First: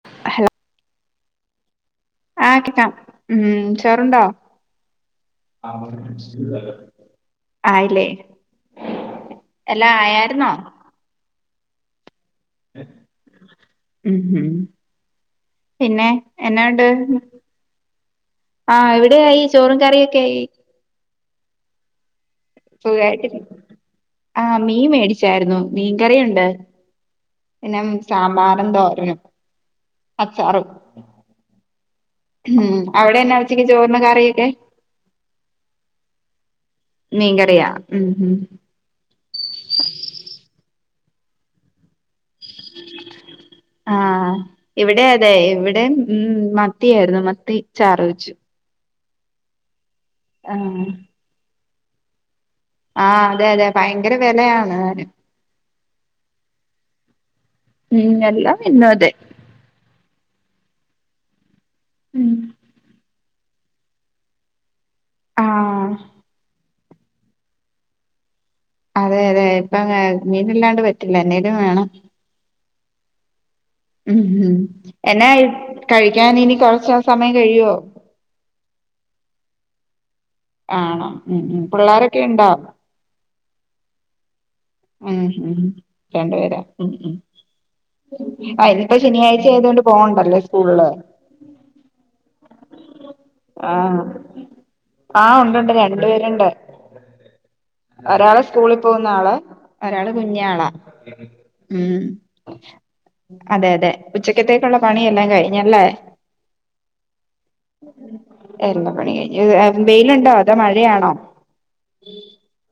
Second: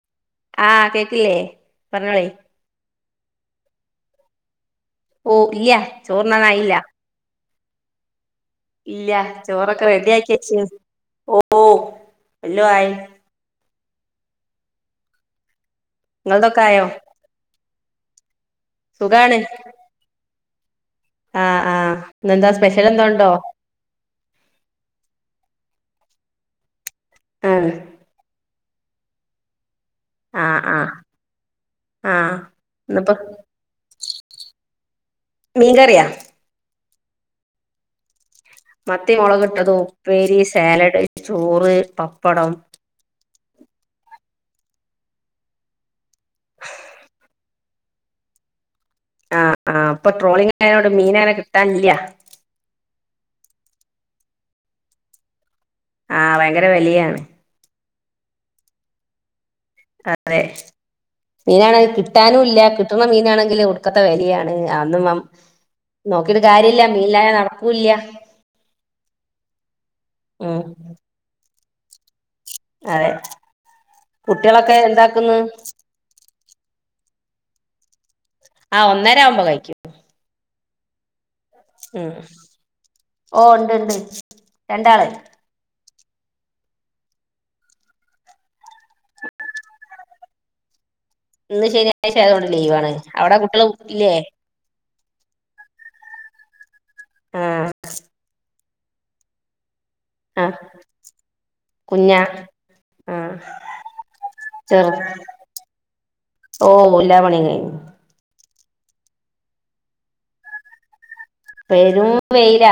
[inaudible] ആഹ് കേക്കില്ലേ പറഞ്ഞോളി ആ കേക്കാം ഉം ചോർ ഉണ്ടോ ഓ ഇല്ല്യ ചോർന്നാനായില്ല ആയില്ലേ ഇല്ല ചോറൊക്കെ എല്ലാം റെഡി ആയായിരുന്നോ ആക്കിവെച്ചണ് ഓ എല്ലായി ഉം ഉം പിന്നെ ഇങ്ങളതൊക്കെ എന്നണ്ട്? ആയോ ആഹ് സുഖാണ് എവിടെയായി ചോറും കറിയൊക്കെ ആയി ആഹ് ആഹ് ഇന്നെന്താ സ്പെഷ്യൽ എന്തോ ഉണ്ടോ സുഖായിട്ട് ആഹ് മീൻ മേടിച്ചായിരുന്നു മീൻ കറിയുണ്ട് ആഹ് പിന്നെ സാമ്പാറും തോരനും ആഹ് അച്ചാറും ആഹ് ആഹ് ഉം ഇന്നിപ്പോ അവിടെന്ന ഉച്ചക്ക് ചോറിന്ന് കറിയൊക്കെ? മീൻക്കറിയ. മീൻക്കറിയ ഉം, ഉം മത്തി മൊളക് ഇട്ടെത്, ഉപ്പേരി, സേലെഡ് ചോറ്, പപ്പടം. [inaudible] ആഹ് ഇവിടെ അതെ ഇവിടേം ഉം മത്തിയായിര്ന്നു മത്തിച്ചാർ വെച്ചു. ആഹ്, ആഹ് ഇപ്പ ആ ട്രോളിംങ്ങ് ആയോണ്ട് മീനങ്ങനെ കിട്ടാനില്ല. ആഹ് അതെ അതെ ഭയങ്കെരെ വെലെയാണ്. ആഹ് ഭയങ്കെരെ വെലിയാണ്. ഉം എല്ലാ മീനിനും അതെ. അതെ മീനാണെങ്കില് ഉം കിട്ടാനുല്ല കിട്ട്ണ മീനാണെങ്കില് ഒടുക്കത്തെ വെലിയാണ് അന്നും ആ നോക്കീട്ട് കാര്യല്ല മീന്ല്ലാതെ നടക്കൂല്ല. അതെ അതെ ഇപ്പ ഉം മീന്ല്ലാണ്ട് പറ്റില്ല എന്തെലും വേണം. അതെ ഉം ഉം കുട്ടിയാളൊക്കെ എന്നാ എന്താക്ക്ന്ന്? ഇ- കഴിക്കാൻ ഇനി കൊർച്ച് സമയംകയ്യോ? ആഹ് ഒന്നര ആവുമ്പോ കഴിക്കും. ആണോ ഉം ഉം. പിള്ളാരൊക്കെ ഇണ്ടോ ഓ ഉണ്ട് ഉണ്ട് രണ്ടാള് ഉം. രണ്ടു പേരാ ഉം ഉം. ആ ഇനിപ്പോ ശനിയാഴ്ച ആയതോണ്ട് പോവണ്ടല്ലേ സ്കൂളില്? ഇന്ന് ശനിയാഴ്ച അയത്കൊണ്ട് ലീവാണ് അവിടെ കുട്ടിയാള് ല്ലേ? ആഹ് ഉണ്ട്ണ്ട് രണ്ടു പേരുണ്ട് ആ ഒരാള് സ്കൂളിപോവുന്ന ആള് ഒരാള് ആ കുഞ്ഞിആളാ ഉം. കുഞ്ഞാ ആ അതെ അതെ ഉച്ചെക്കത്തേക്കുള്ള പണിയെല്ലാം കഴിഞ് എല്ലാആയി. ഓഹ് എല്ലാ പണി കഴിഞ്ഞു. എല്ലാ പണികഴിഞ്ഞു ഏ വെയിലുണ്ടോ അതോ മഴയാണോ? പെരും വെയിലാ.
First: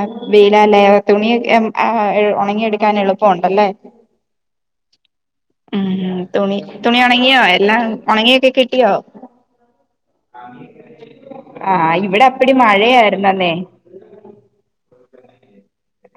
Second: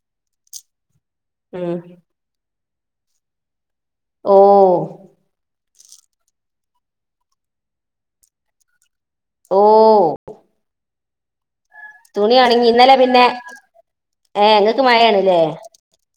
അ വെയിലാലേ എ തുണിയൊക്കെ മം ഉം ഏ ഒണങ്ങിയെടുക്കാൻ എളുപ്പം ഒണ്ടല്ലേ? ഓഹ് ഉം ഉം തുണി തുണി ഒണങ്ങിയോ എല്ലാം ഒണങ്ങിയൊക്കെ കിട്ടിയോ? ഓഹ് ആഹ് ഇവിടെ അപ്പിടി മഴയായ്ര്ന്നന്നെ. ഏഹ് ഇങ്ങക്ക് മഴേണ്ല്ലേ?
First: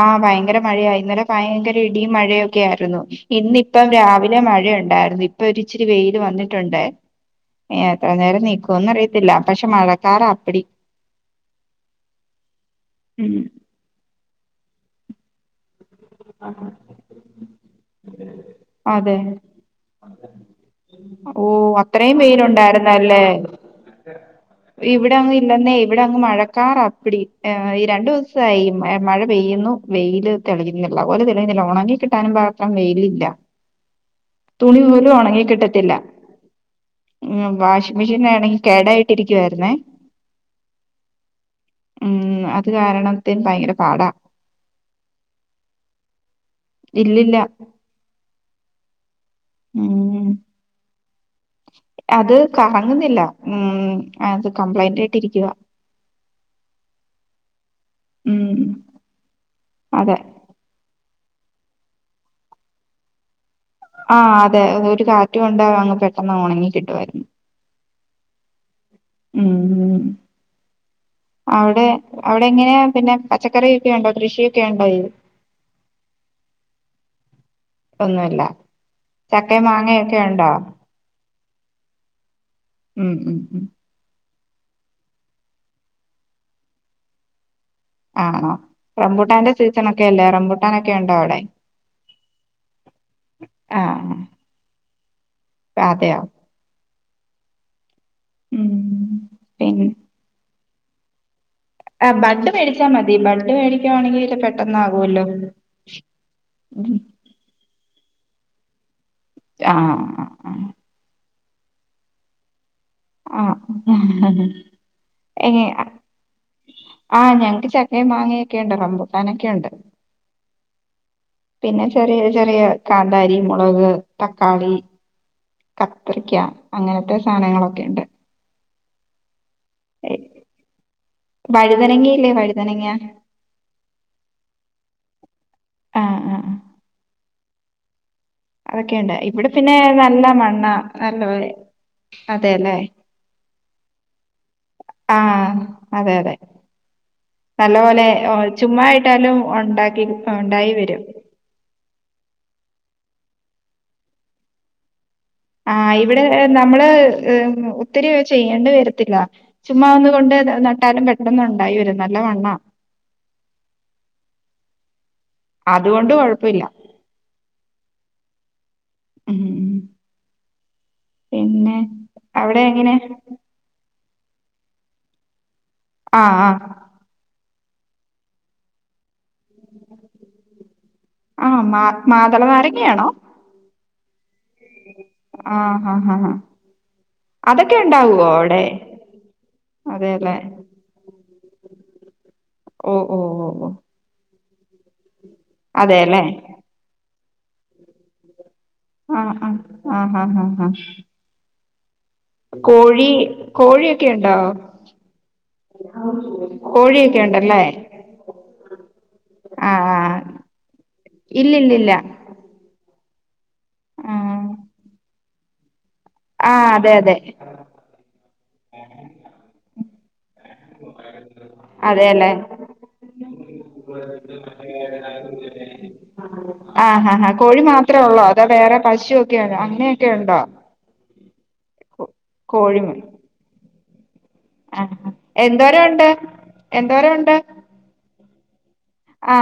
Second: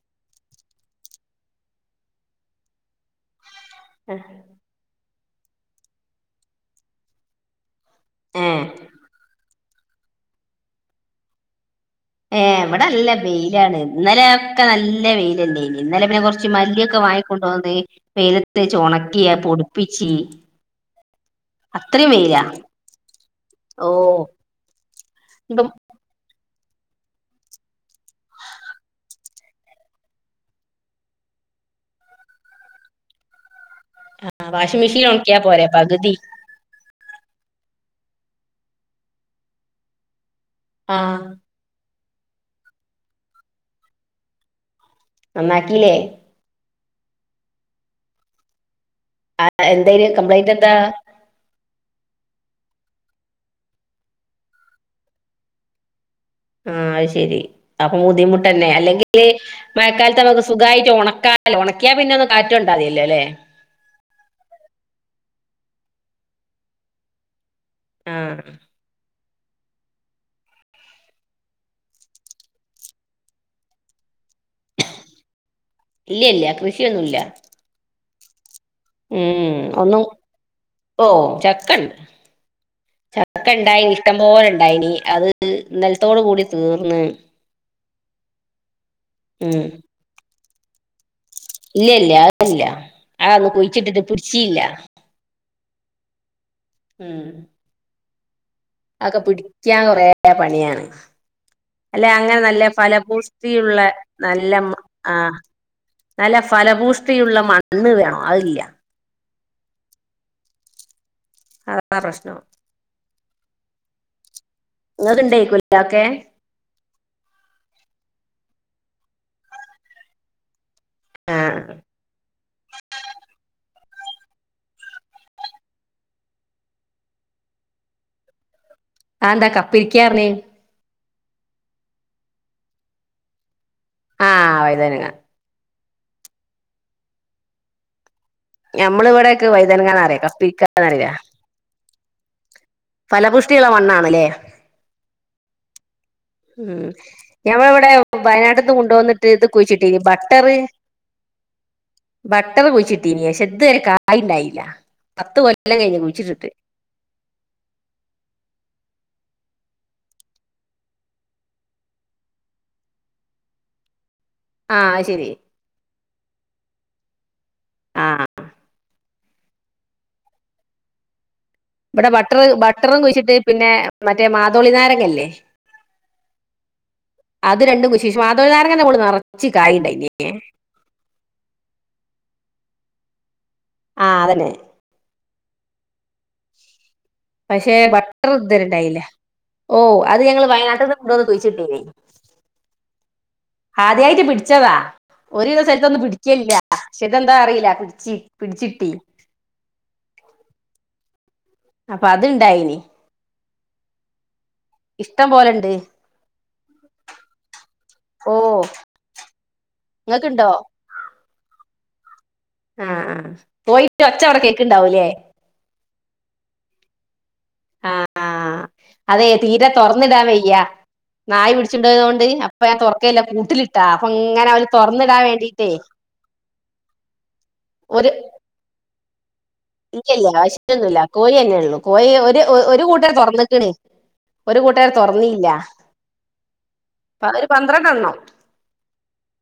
ആഹ് ഭയങ്കര മഴയാ. ഇന്നലെ ഭയങ്കര ഇടിയും മഴയൊക്കെയാര്ന്നു. ഇന്നിപ്പം രാവിലെ മഴയുണ്ടായിര്ന്നു ഇപ്പൊ ഇച്ചിരി വെയ്ല് വന്നിട്ടുണ്ട്. ഏഹ് എത്ര നേരം ഏ നിക്കുവെന്ന് അറിയത്തില്ല. പക്ഷേ മഴക്കാറാ അപ്പിടി. ഏഹ് ഇവടെ നല്ല ഉം വെയിലാണ്. ഇന്നലെയൊക്കെ നല്ല വെയ്ലല്ലേനി. ഇന്നെലെ പിന്നെ കൊർച്ച് മല്ലിയൊക്കെ വാങ്ങിക്കൊണ്ടോന്ന് വെയിലത്തെച്ച് ഒണക്കി അഹ് പൊടിപ്പിച്ചീ. ഓഹ് അത്രേം വെയ്ലൊണ്ടായിരുന്നല്ലേ? ഓ ഇവിടങ്ങ് ഇപ്പം ഇല്ലന്നേ. ഇവടെ അങ്ങ് മഴക്കാറാ അപ്പിടി. ഏഹ് ഈ രണ്ടുസായി മഴ പെയ്യുന്നു. വെയ്ല് തെളിവില്ല ഓല് തെളിയുന്നില്ല ഒണങ്ങി കിട്ടാനും പാത്രം വെയിലില്ല. ആഹ് തുണി വാഷിംങ്ങ് മിഷീനിൽ പോലും ഒണക്കിയാ പോരെ പകുതി ഉം വാഷിംങ്ങ് മെഷീനാണെങ്കി കേടായിട്ടിരിക്കുവായിരുന്നേ. ആഹ് ഉം അത് കാരണത്തിന് ഭയങ്കര പാടാ. ന്നന്നാക്കീലേ? ഇല്ലില്ല. ആഹ് എന്തയ്നി ഉം കംപ്ലൈന്റ് എന്താ? അത് കറങ്ങുന്നില്ല. ഉം. അത് കംപ്ലൈന്റ് ആയിട്ട് ഇരിക്കുവാ. ആഹ് അത് ശരി. അപ്പോ ഉം ബുദ്ധിമുട്ടന്നെ. അല്ലെങ്കില് അതെ മഴക്കാലത്ത്അമ്മക്ക് സ് സുഖായിട്ട് ഒണക്കാലോ. ഒണക്കിയാ പിന്നെ ഒന്ന് കാറ്റ് കൊണ്ടാമതീലോലെ? ആഹ് അതേ. ഒര് കാറ്റ് കൊണ്ടാ അങ്ങ് പെട്ടെന്ന് ഒണങ്ങി കിട്ടുവായിരുന്നു. ആഹ് ഉം ഔടെ ഔടെ എങ്ങനേ പിന്നേ പച്ചക്കറി ഒക്കെ ഒണ്ടോ? കൃഷിയൊക്കെ ഒണ്ടോയേ ഇല്യല്ല്യ കൃഷിയൊന്നുല്ല ഒന്നുവില്ല ഉം ഒന്നും ഓഹ് ചക്കണ്ട് ഉം ഉം ഉം ചക്കണ്ടായിനി ഇഷ്ടംപോല ഇണ്ടായിനി അത് ഇന്നൽത്തോട് കൂടി തീർന്ന് ആണോ? റംബൂട്ടാന്റെ സീസണൊക്കെ അല്ലേ റംബൂട്ടാനൊക്കെ ഉണ്ടോ അവടെ? ഇല്ലല്ല്യ. അത് ഇല്ല. അതൊന്നും കുയിച്ചിട്ട്ട്ട് പിടിച്ചീല്ല അതേയാ ഉം ഉം അതൊക്കെ പിടിക്കാൻ പിന്നെ കൊറേ പണിയാണ് അല്ല ആ അങ്ങന ബഡ് നല്ല മേടിച്ചാ മതി ബഡ് ഫലപുഷ്ടിയുള്ള മേടിക്കുവാണെങ്കിൽ ന്നല്ല മ് പെട്ടെന്നാകുമല്ലോ ആഹ് നല്ല ഉം. ഫലപൂഷ്ടിയുള്ള മണ്ണ്. വേണം അതില്ല. ആഹ് ആഹ് ആഹ് അതാ പ്രശ്നം ആഹ് ഇങ്ങക്ക് ഇണ്ടെയ്ക്കുല്ലേ അത് ഒക്കേ? ആഹ് ഞങ്ങക്ക് ചക്കയും, മാങ്ങയൊക്കെയുണ്ട് റംബുട്ടാനൊക്കെയുണ്ട്. ആ പിന്നെ ചെറിയ ചെറിയ കാന്താരി, മുളക്, തക്കാളി കത്രിക്ക അങ്ങനത്തെ സാനങ്ങളൊക്കെണ്ട് അത് എന്താ കപ്പിരിക്കാറഞ്ഞേ? വഴുതനങ്ങയില്ലേ വഴുതനങ്ങാ ആ വയ്തനങ്ങ ആ ആ അതൊക്കെയുണ്ട് ഞമ്മളിവിടെയൊക്കെ ഇവ്ടെ പിന്നെ വഴുതനങ്ങാന്ന് പറയാ നല്ല മണ്ണാ കപ്പിരിക്കാന്നറിയില്ല നല്ലപൊലെ അതേ ലേ ഫലപൂഷ് ട്ടിയുള്ള മണ്ണാണ് ലേ ആ അതെ അതെ ഉം നല്ല ഞമ്മളിവിടെ പോലെ ഓ വയനാട്ട്ന്ന് കൊണ്ടുവന്നിട്ട് ചുമ്മായിട്ടാലും ഇത് കുഴിച്ചിട്ടീനി ഒണ്ടാക്കി ഉണ്ടായി വെരും [inaudible] ബട്ടറ് കുഴിച്ചിട്ടീനി പക്ഷെ ഇത് വരെ കായ്ണ്ടായീല്ല പത്ത് കൊൽ ആ ഇവ്ടേ നമ്മള് ഹ് ഒത്തിരി ചെയ്യേണ്ട് വെരത്തില്ല ചുമ്മാ ഒന്ന് കൊണ്ട് നട്ടാലും പെട്ടെന്ന് ഉണ്ടായി വരും നല്ല മണ്ണാ ആ അത് ശരി അതുകൊണ്ട് കൊഴപ്പ ഇല്ല ആഹ് ആഹ് ഉം പിന്നെ ഇബടെ ബട്ടറ് അവിടെ എങ്ങനെ ബട്ടറും കുഴിച്ചിട്ട് പിന്നേ മറ്റേ മാതോളി നാരങ്ങ ഇല്ലേ ആഹ് ആഹ് അത് രണ്ടും കുഴിച്ച്ഷ് മാതോളി നാരങ്ങന്റെ മോള് നറച്ച് കായിണ്ടായ്ന്യേ ആ മാ മാതള നാരങ്ങയാണോ ആ അതന്നെ ആഹ് ആഹ് ആഹ് പക്ഷെ ബട്ടറ് ഇധരേണ്ടായില്ല ഓ അത് അതെല്ലേ ഞങ്ങള് വയനാട്ട്ന്ന് കൊണ്ടോന്ന് കുയിച്ച്ട്ടേനെയ് ഓഹോ ഓഹോ ഓഹോ ആദ്യായിറ്റ് പിടിച്ചതാ ഒരു വിധ സ്ഥൽത്തൊന്നും അതെല്ലേ പിടിക്കേല്ല്യാ പക്ഷേ ഇതെന്താ അറിയീല പിട്ച്ചി പിട്ച്ച്ട്ടി ആഹ് ആഹ് ആഹ് ആഹ് ആഹ് അപ്പ അത്ണ്ടേ കോഴി കോഴിയൊക്കെയ്ണ്ടോ ഇഷ്ടം പോലെണ്ട് കോഴിയൊക്കെ യുണ്ടല്ലേ ഓ ഇങ്ങക്ക്ണ്ടോ ഇല്ല്യ ഇല്ല്യ ഇല്ലാ ആ ആ കോയിന്റെ ഒച്ച അവ്ടെ കേക്ക്ണ്ടാവൂല്ലേ ആ അതെ അതെ അതേയ് തീരെ തൊർന്ന്ടാൻ വയ്യാ നായ പിടിച്ച്ണ്ടതോണ്ട് അതെല്ലേ അപ്പ ഞാൻ തൊറക്കല് ല്ല കൂട്ട്ലിട്ടാ അപ്പൊങ്ങനെ അവര് തൊർന്ന്ടാൻ വേണ്ടീറ്റേയ് ആ ആ ആ കോഴി മാത്രേ ഒള്ളോ അതോ വേറെ പശുവൊക്കെ യുണ്ടോ ആ ഇല്ല്യ ഇല്ല്യ പശുവൊന്നുല്ല കോയിന്നെ ഒള്ളു കോയി ഒരു കോഴി ഒരു കൂട്ടര് തൊർന്നക്ക്ണ് ഒര് കൂട്ടുകരെ ആഹ് ഹാ തൊറന്നില്ലാ എന്തോരം ഉണ്ട് എന്തോരം ആ ഒര് പന്ത്രണ്ട് എണ്ണം ആ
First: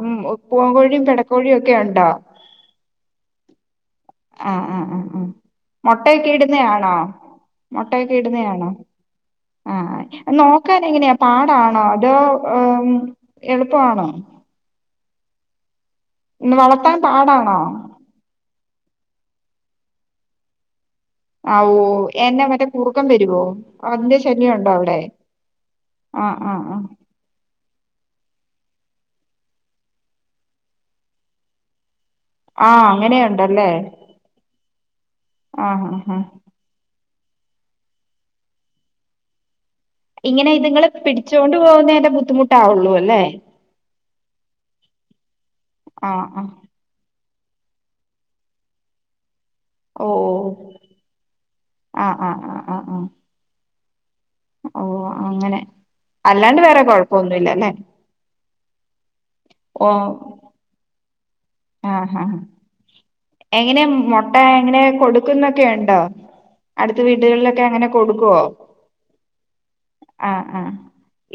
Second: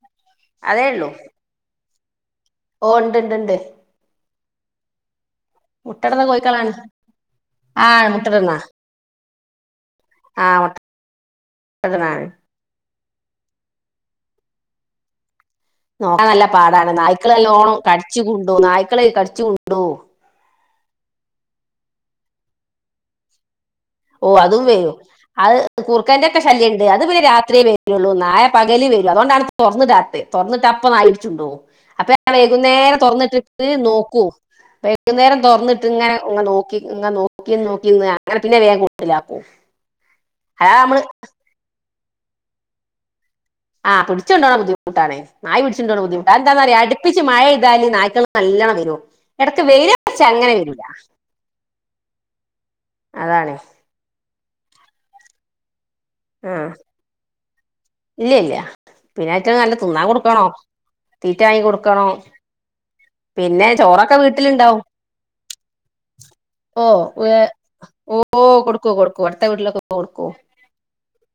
ഉം പൂവൻ കോഴിയും പെടക്കോഴിയും ഒക്കെ യുണ്ടോ ഓ ഇണ്ട് ണ്ട് ണ്ട് ആ ആ ആ ഉം മുട്ടട്ന്ന മൊട്ടയൊക്കെ ഇട്ന്നേ കോഴിക്കളാണ് ആണോ ആഹ് മൊട്ടയൊക്കെ മുട്ടട്ന്നാ ഇട്ന്നേയാണോ ആ ആഹ് നോക്കാൻ എങ്ങനെയാ പാടാണോ അതോ മുട്ടട്ന്നാണ് ഉം എള്പ്പമാണോ നോക്കാൻ നല്ല ഉം, പാടാണ് വളർത്താൻ നായ്ക്കള് പാടാണോ നല്ലാണം കട്ച്ച് കൊണ്ടോവും നായ്ക്കള് കട്ച്ച് കൊണ്ടോവും ആ ഓ എന്നാ മറ്റേ കുറ്ക്കം വെര് വൊ ഓ അതും വെരും അത് ആഹ് കുർക്കന്റോക്കെ ആഹ് ശല്യണ്ട് ആഹ് അത് പിന്നെ രാത്രിയേ വെ ള്ളൂ നായ പകലേ വെരൂ അതോണ്ടാണ് തൊറന്ന് ഇടാത്തെ തൊറന്ന് ഇട്ട അപ്പാ നായാ പിടിച്ചോണ്ടോ പോവും അപ്പെ- പിന്നെ ആഹ് വൈകുന്നേരം തൊറന്ന് ഇട്ടിട്ട് അങ്ങനെയുണ്ടല്ലേ നോക്കൂവോ വൈകുന്നേരം തൊറന്ന് ഇട്ട് ആഹ് ആഹ് ഇങ്ങനെ ആഹ് ഇങ്ങാ നോക്കി ഇങ്ങെ നോ നോക്കി ഇന്ന് നോക്കി ഇന്ന് അങ്ങനെ പിന്നെ വേഗം കൂട്ടിലാക്കും ഇങ്ങനെ അതാ ഇതിങ്ങള് നമ്മള് പിടിച്ചോണ്ട് പോകുന്നേൻ്റെ ബുദ്ധിമുട്ടാവു ഒള്ളു അല്ലേ ആഹ് പിടിച്ചു കൊണ്ട് പോവണാ ബുദ്ധിട്ടാണ് നായ പിടിച്ചോണ്ടോ പോന്നാ ആഹ് ബുദ്ധമുട്ടാ അത് ആഹ് എന്താന്ന് അറിയോ അ പ്രതേകിച്ച് മഴ പെയ്താല് നായ്ക്കള് നല്ലാണം വെരും എടക്ക് വെയില് ഓ അച്ച് അങ്ങനെ വെരില്ല ആഹ് ആഹ് ആഹ് ആഹ് ആഹ് അതാണ് ഓ അങ്ങനെ ആ അല്ലാണ്ട് വേറെ കൊഴപ്പൊന്നും ഇല്ല അല്ലെ ഇല്ല ഇല്ല പിന്നെ അവറ്റകൾ നല്ല തിന്നാൻ കൊട്ക്കണോ തീറ്റാ വാങ്ങി കൊട്ക്കണോ എങ്ങനെയാ മൊട്ട എങ്ങനെ കൊടുക്ക്ന്നൊക്കെ ഒണ്ടോ ഓ അടുത്ത ഏ വീടുകളിലൊക്കെ അങ്ങനെ ഓ കൊടുക്കവോ കൊടുക്കൂ കൊടുക്കൂ അടുത്ത വീട്ടിലൊക്കെ കൊടുക്കൂ ആഹ് ആഹ്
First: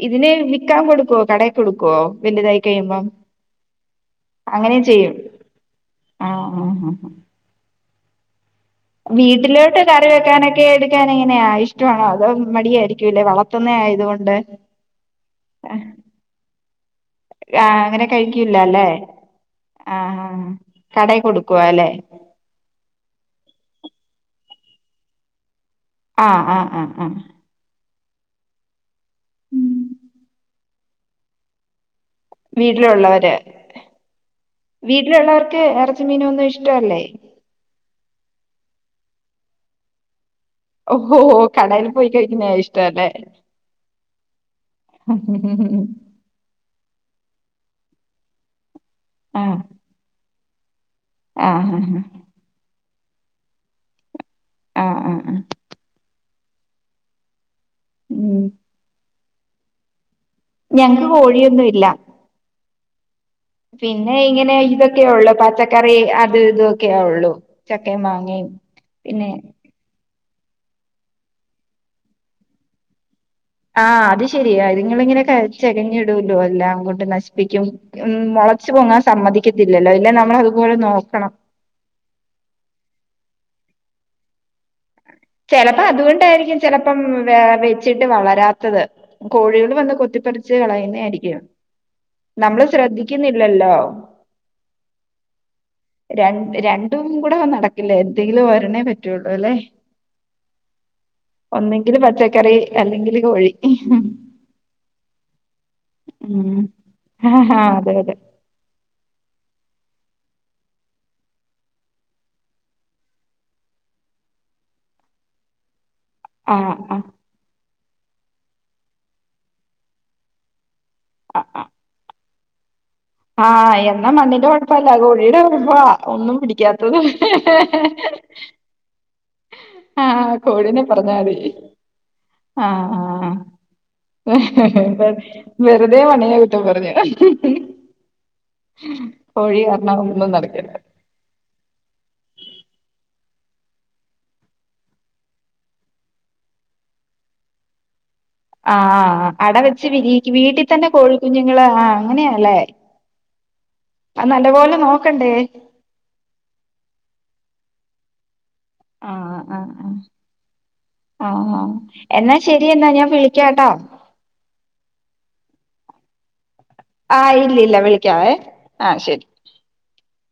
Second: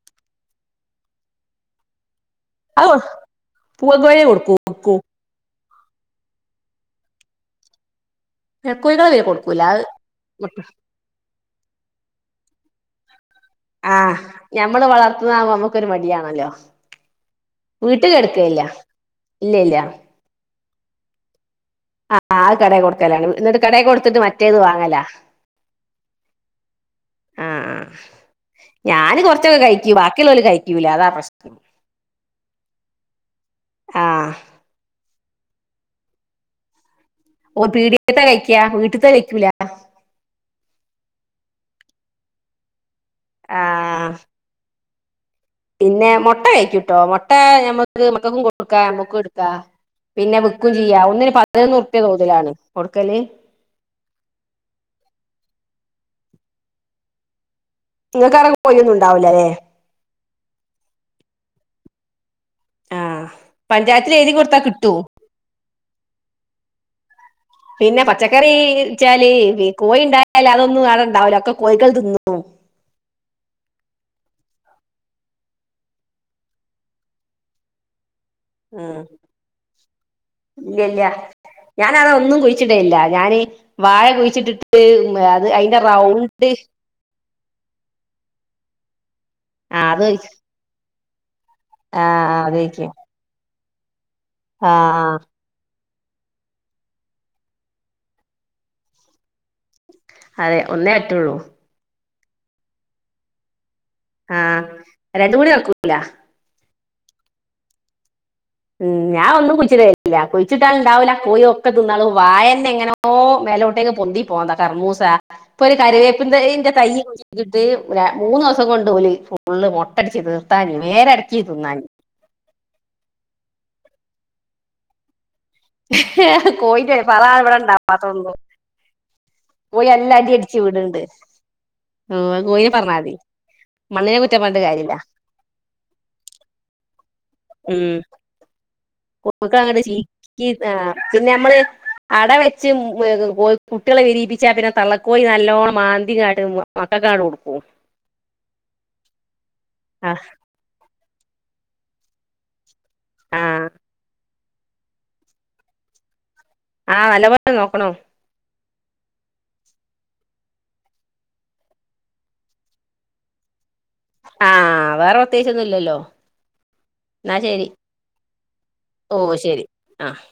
ഇതിനെ വിക്കാൻ കൊട്ക്കുവോ കടെ കൊടുക്കുവോ വല്തായാ - ക്കെ അത് കഴിയുമ്പോ പൂവൻകോഴിയെ കൊടുക്കൂ അങ്ങനെ കൊടുക്കൂ ചെയ്യും ആഹ് ആഹ് കോഴികളെ പിന്നെ കൊടുക്കൂല വീട്ടിലോട്ട് കറി അത് വെക്കാനൊക്കെ എട്ക്കാൻ എങ്ങനെയാ ഇഷ്ടാ വണോ അതോ മടിയായിരിക്കും അല്ലേ വള ആഹ് ഞമ്മള് വളർത്ത്ന്നാവുമ്പോ ഞമ്മാക്കൊര് മടിയാണല്ലോ ആഹ് അങ്ങനെ വീട്ടിൽ കയിക്കുല്ല എടുക്കലില്ല അല്ലേ ഇല്ല ഇല്ല ആഹ് കടെ കൊട്ക്കുവാ അല്ലെ ആഹ് ആഹ് കടെ കൊട്ക്കലാണ് എന്നിട്ട് കടെ കൊട്ത്ത് ഇട്ട് മറ്റേത് വാങ്ങലാ ആഹ് ആഹ് ആഹ് ആഹ് ആഹ് ഞാന് കൊറച്ചൊക്കെ കയിക്കൂ ബാക്കിയേള്ളാല് കയിക്കുല്ലാ അതാ പ്രശ്നം വീട്ടിലോള്ളര് ആഹ് വീട്ടിലോള്ളർക്ക് എറച്ചിയും മീനനും ഒന്നും ഇഷ്ട്ടവല്ലേ ഓൻ പീടിയ്ക്കത്തെ കയിക്ക്യാ വീട്ടത്തെ കയിക്കൂല്ല ഓ ഓഹൊ കടെയില് പോയി കഴിക്കുന്നത ഇഷ്ട്ടം അല്ലേ ആഹ് ഉം ഉം ഉം ഉം [unintelligible] പിന്നെ മൊട്ട കയിക്കൂട്ടോ മൊട്ടേ ഞമ്മക്ക് മക്കക്കും കൊടുക്കാം നമ്മക്കും എട്ക്കാം ആഹ് പിന്നെ വി - വിക്കുയോം ചെയ്യാം ഒന്നിന് പതിനൊന്ന് ആഹ് റുപ്യ തോതിലാണ് കൊട്ക്കല് ആഹ് ആഹ് ആഹ് നിങ്ങക്ക് ഉം അവിടെ കോയി ഒന്നും ഒണ്ടാവില്ലാ അല്ലേ ഞങ്ങക്ക് കോഴിയൊന്നും ഇല്ലാ ആഹ് പഞ്ചായത്തിൽ പിന്നെ എഴുതി ഇങ്ങനെ കൊടുത്താ കിട്ടോ ഇതൊക്കെ ഉള്ളു പച്ചക്കറി അത് ഇതൊക്കെയ ഉള്ളു ചക്കയും പിന്നെ മാങ്ങയും പച്ചക്കറി വെച്ചാല് പിന്നെ കോഴി ഉണ്ടായാല് അതൊന്നും നടണ്ടാ ഒക്കെ കോഴികൾ തിന്നു പോകും ആഹ് അത് ശരിയാ ഇതിങ്ങള് ഇങ്ങനെ ചെകഞ്ഞിടുലോ അല്ലാം കൊണ്ട് നശിപ്പിക്കും ഉം മോള- ളച്ച് ആഹ് പോങ്ങാൻ സമ്മതിക്കത്തില്ലല്ലോ ഇല്ലേ നമ്മള് അതുപോലെ നോക്കണം ഞാന് അതാ ഒന്നും കുഴിച്ചിടെലില്ല ഞാന് ഈ വാഴ കുഴിച്ചിട്ടിട്ട്- അത് അതിന്റെ ചെലപ്പോ റൗണ്ട് അതുകൊണ്ടായിരിക്കും ചെലപ്പോ- പ്പം വ വെച്ചിട്ട് വളരാത്തത് കോഴികൾ ആഹ് വന്ന് അത് കൊത്തിപ്പറിച്ച് കളയുന്ന ആയിരിക്കും ആഹ് നമ്മള് ശ്രദ്ധിക്കുന്നില്ലല്ലോ ആഹാ ആഹാ ര രണ്ടും കൂടെ നടക്കില്ലേ എന്തെങ്കിലും ഒരണ്ണമേ പറ്റുള്ളൂ അല്ലേ അതെ ഒന്നേ പറ്റുള്ളൂ ഒന്നെങ്കില് പച്ചക്കറി അല്ലെങ്കില് കോഴി ആഹാ രണ്ടും മൂ [unintelligible] ടിി വെക്കൂല ഉം അതെ അതെ ഉം ഞാൻ ഒന്നും കുഴിച്ച്‌ ഇടേല്ല കുഴിച്ചിട്ടാ ണ്ടാവൂല കോഴി ഒക്കെ തിന്നാളും വായന്നെ എങ്ങനോ ഓ മേലോട്ടേക്ക് പൊന്തി പോന്നതാ കർമൂസ ഇപ്പൊ ഒരു കറിവേപ്പു ആ തയ്യിന്റെ തൈ ആ കുഴിച്ച് ട്ട് മൂന്ന് ദിവസം കൊണ്ട് ഓല് ഫുള്ള് മൊട്ടടിച്ച് തീർത്താന് വേര് അടക്കി തിന്നാന് ആഹ് എന്നാ മണ്ണിന്റെ കുഴപ്പല്ല കോഴി ടെ [unintelligible] ഒന്നും കോഴിന്റെ പിടിക്കാത്തത് പറയാണ് ഇവിടെ ഉണ്ടാവാത്തൊന്നും കോഴി എല്ലാം അടി ആഹ് അടിച്ച് കോഴിനെ വിടുന്നുണ്ട് പറഞ്ഞാതി ഉം, അത് കോഴിനെ ആഹ് പറഞ്ഞാൽ മതി ആഹ് മണ്ണിനെ കുറ്റം പറഞ്ഞിട്ട് കാര്യമില്ല വെറുതെ മണ്ണിനെ കുറ്റം പറഞ്ഞ ഉം കോഴിക്കള് അങ്ങട്ട് കാരണം ഒന്നും ചിക്കി നടക്കില്ല ഏഹ് പിന്നെ നമ്മള് അട വെച്ച് വേ കോഴി കുട്ടിയാളെ വിരിയിപ്പിച്ചാ പിന്നെ തള്ളക്കോയി നല്ലോണ്ണം മാന്തി ങ്ങാട്ട് മക്കക്കാണ്ട് കൊടുക്കൂ [inaudible] ആഹ് അട വെച്ച് ആ വിരിക്ക് വീട്ടിൽ തന്നെ കോഴിക്കുഞ്ഞുങ്ങള് ആ അങ്ങനെ യാല്ലേ ആഹ് നല്ലപോലെ നോക്കണ്ടേ ആഹ് നല്ലപോലെ നോക്കണ്ണം ആഹ് ആഹ് ആഹ് ആഹ് ആഹ് എന്നാ ശെരി എന്നാ ഞാൻ വിളിക്കാ ട്ടോ ആഹ് വേറെ പ്രത്യേകിച്ചൊന്നും ഇല്ലല്ലോ എന്നാ ആഹ് ഇല്ല ശരി ഇല്ല വിളിക്കാവേ ആഹ് ശെരി ആഹ്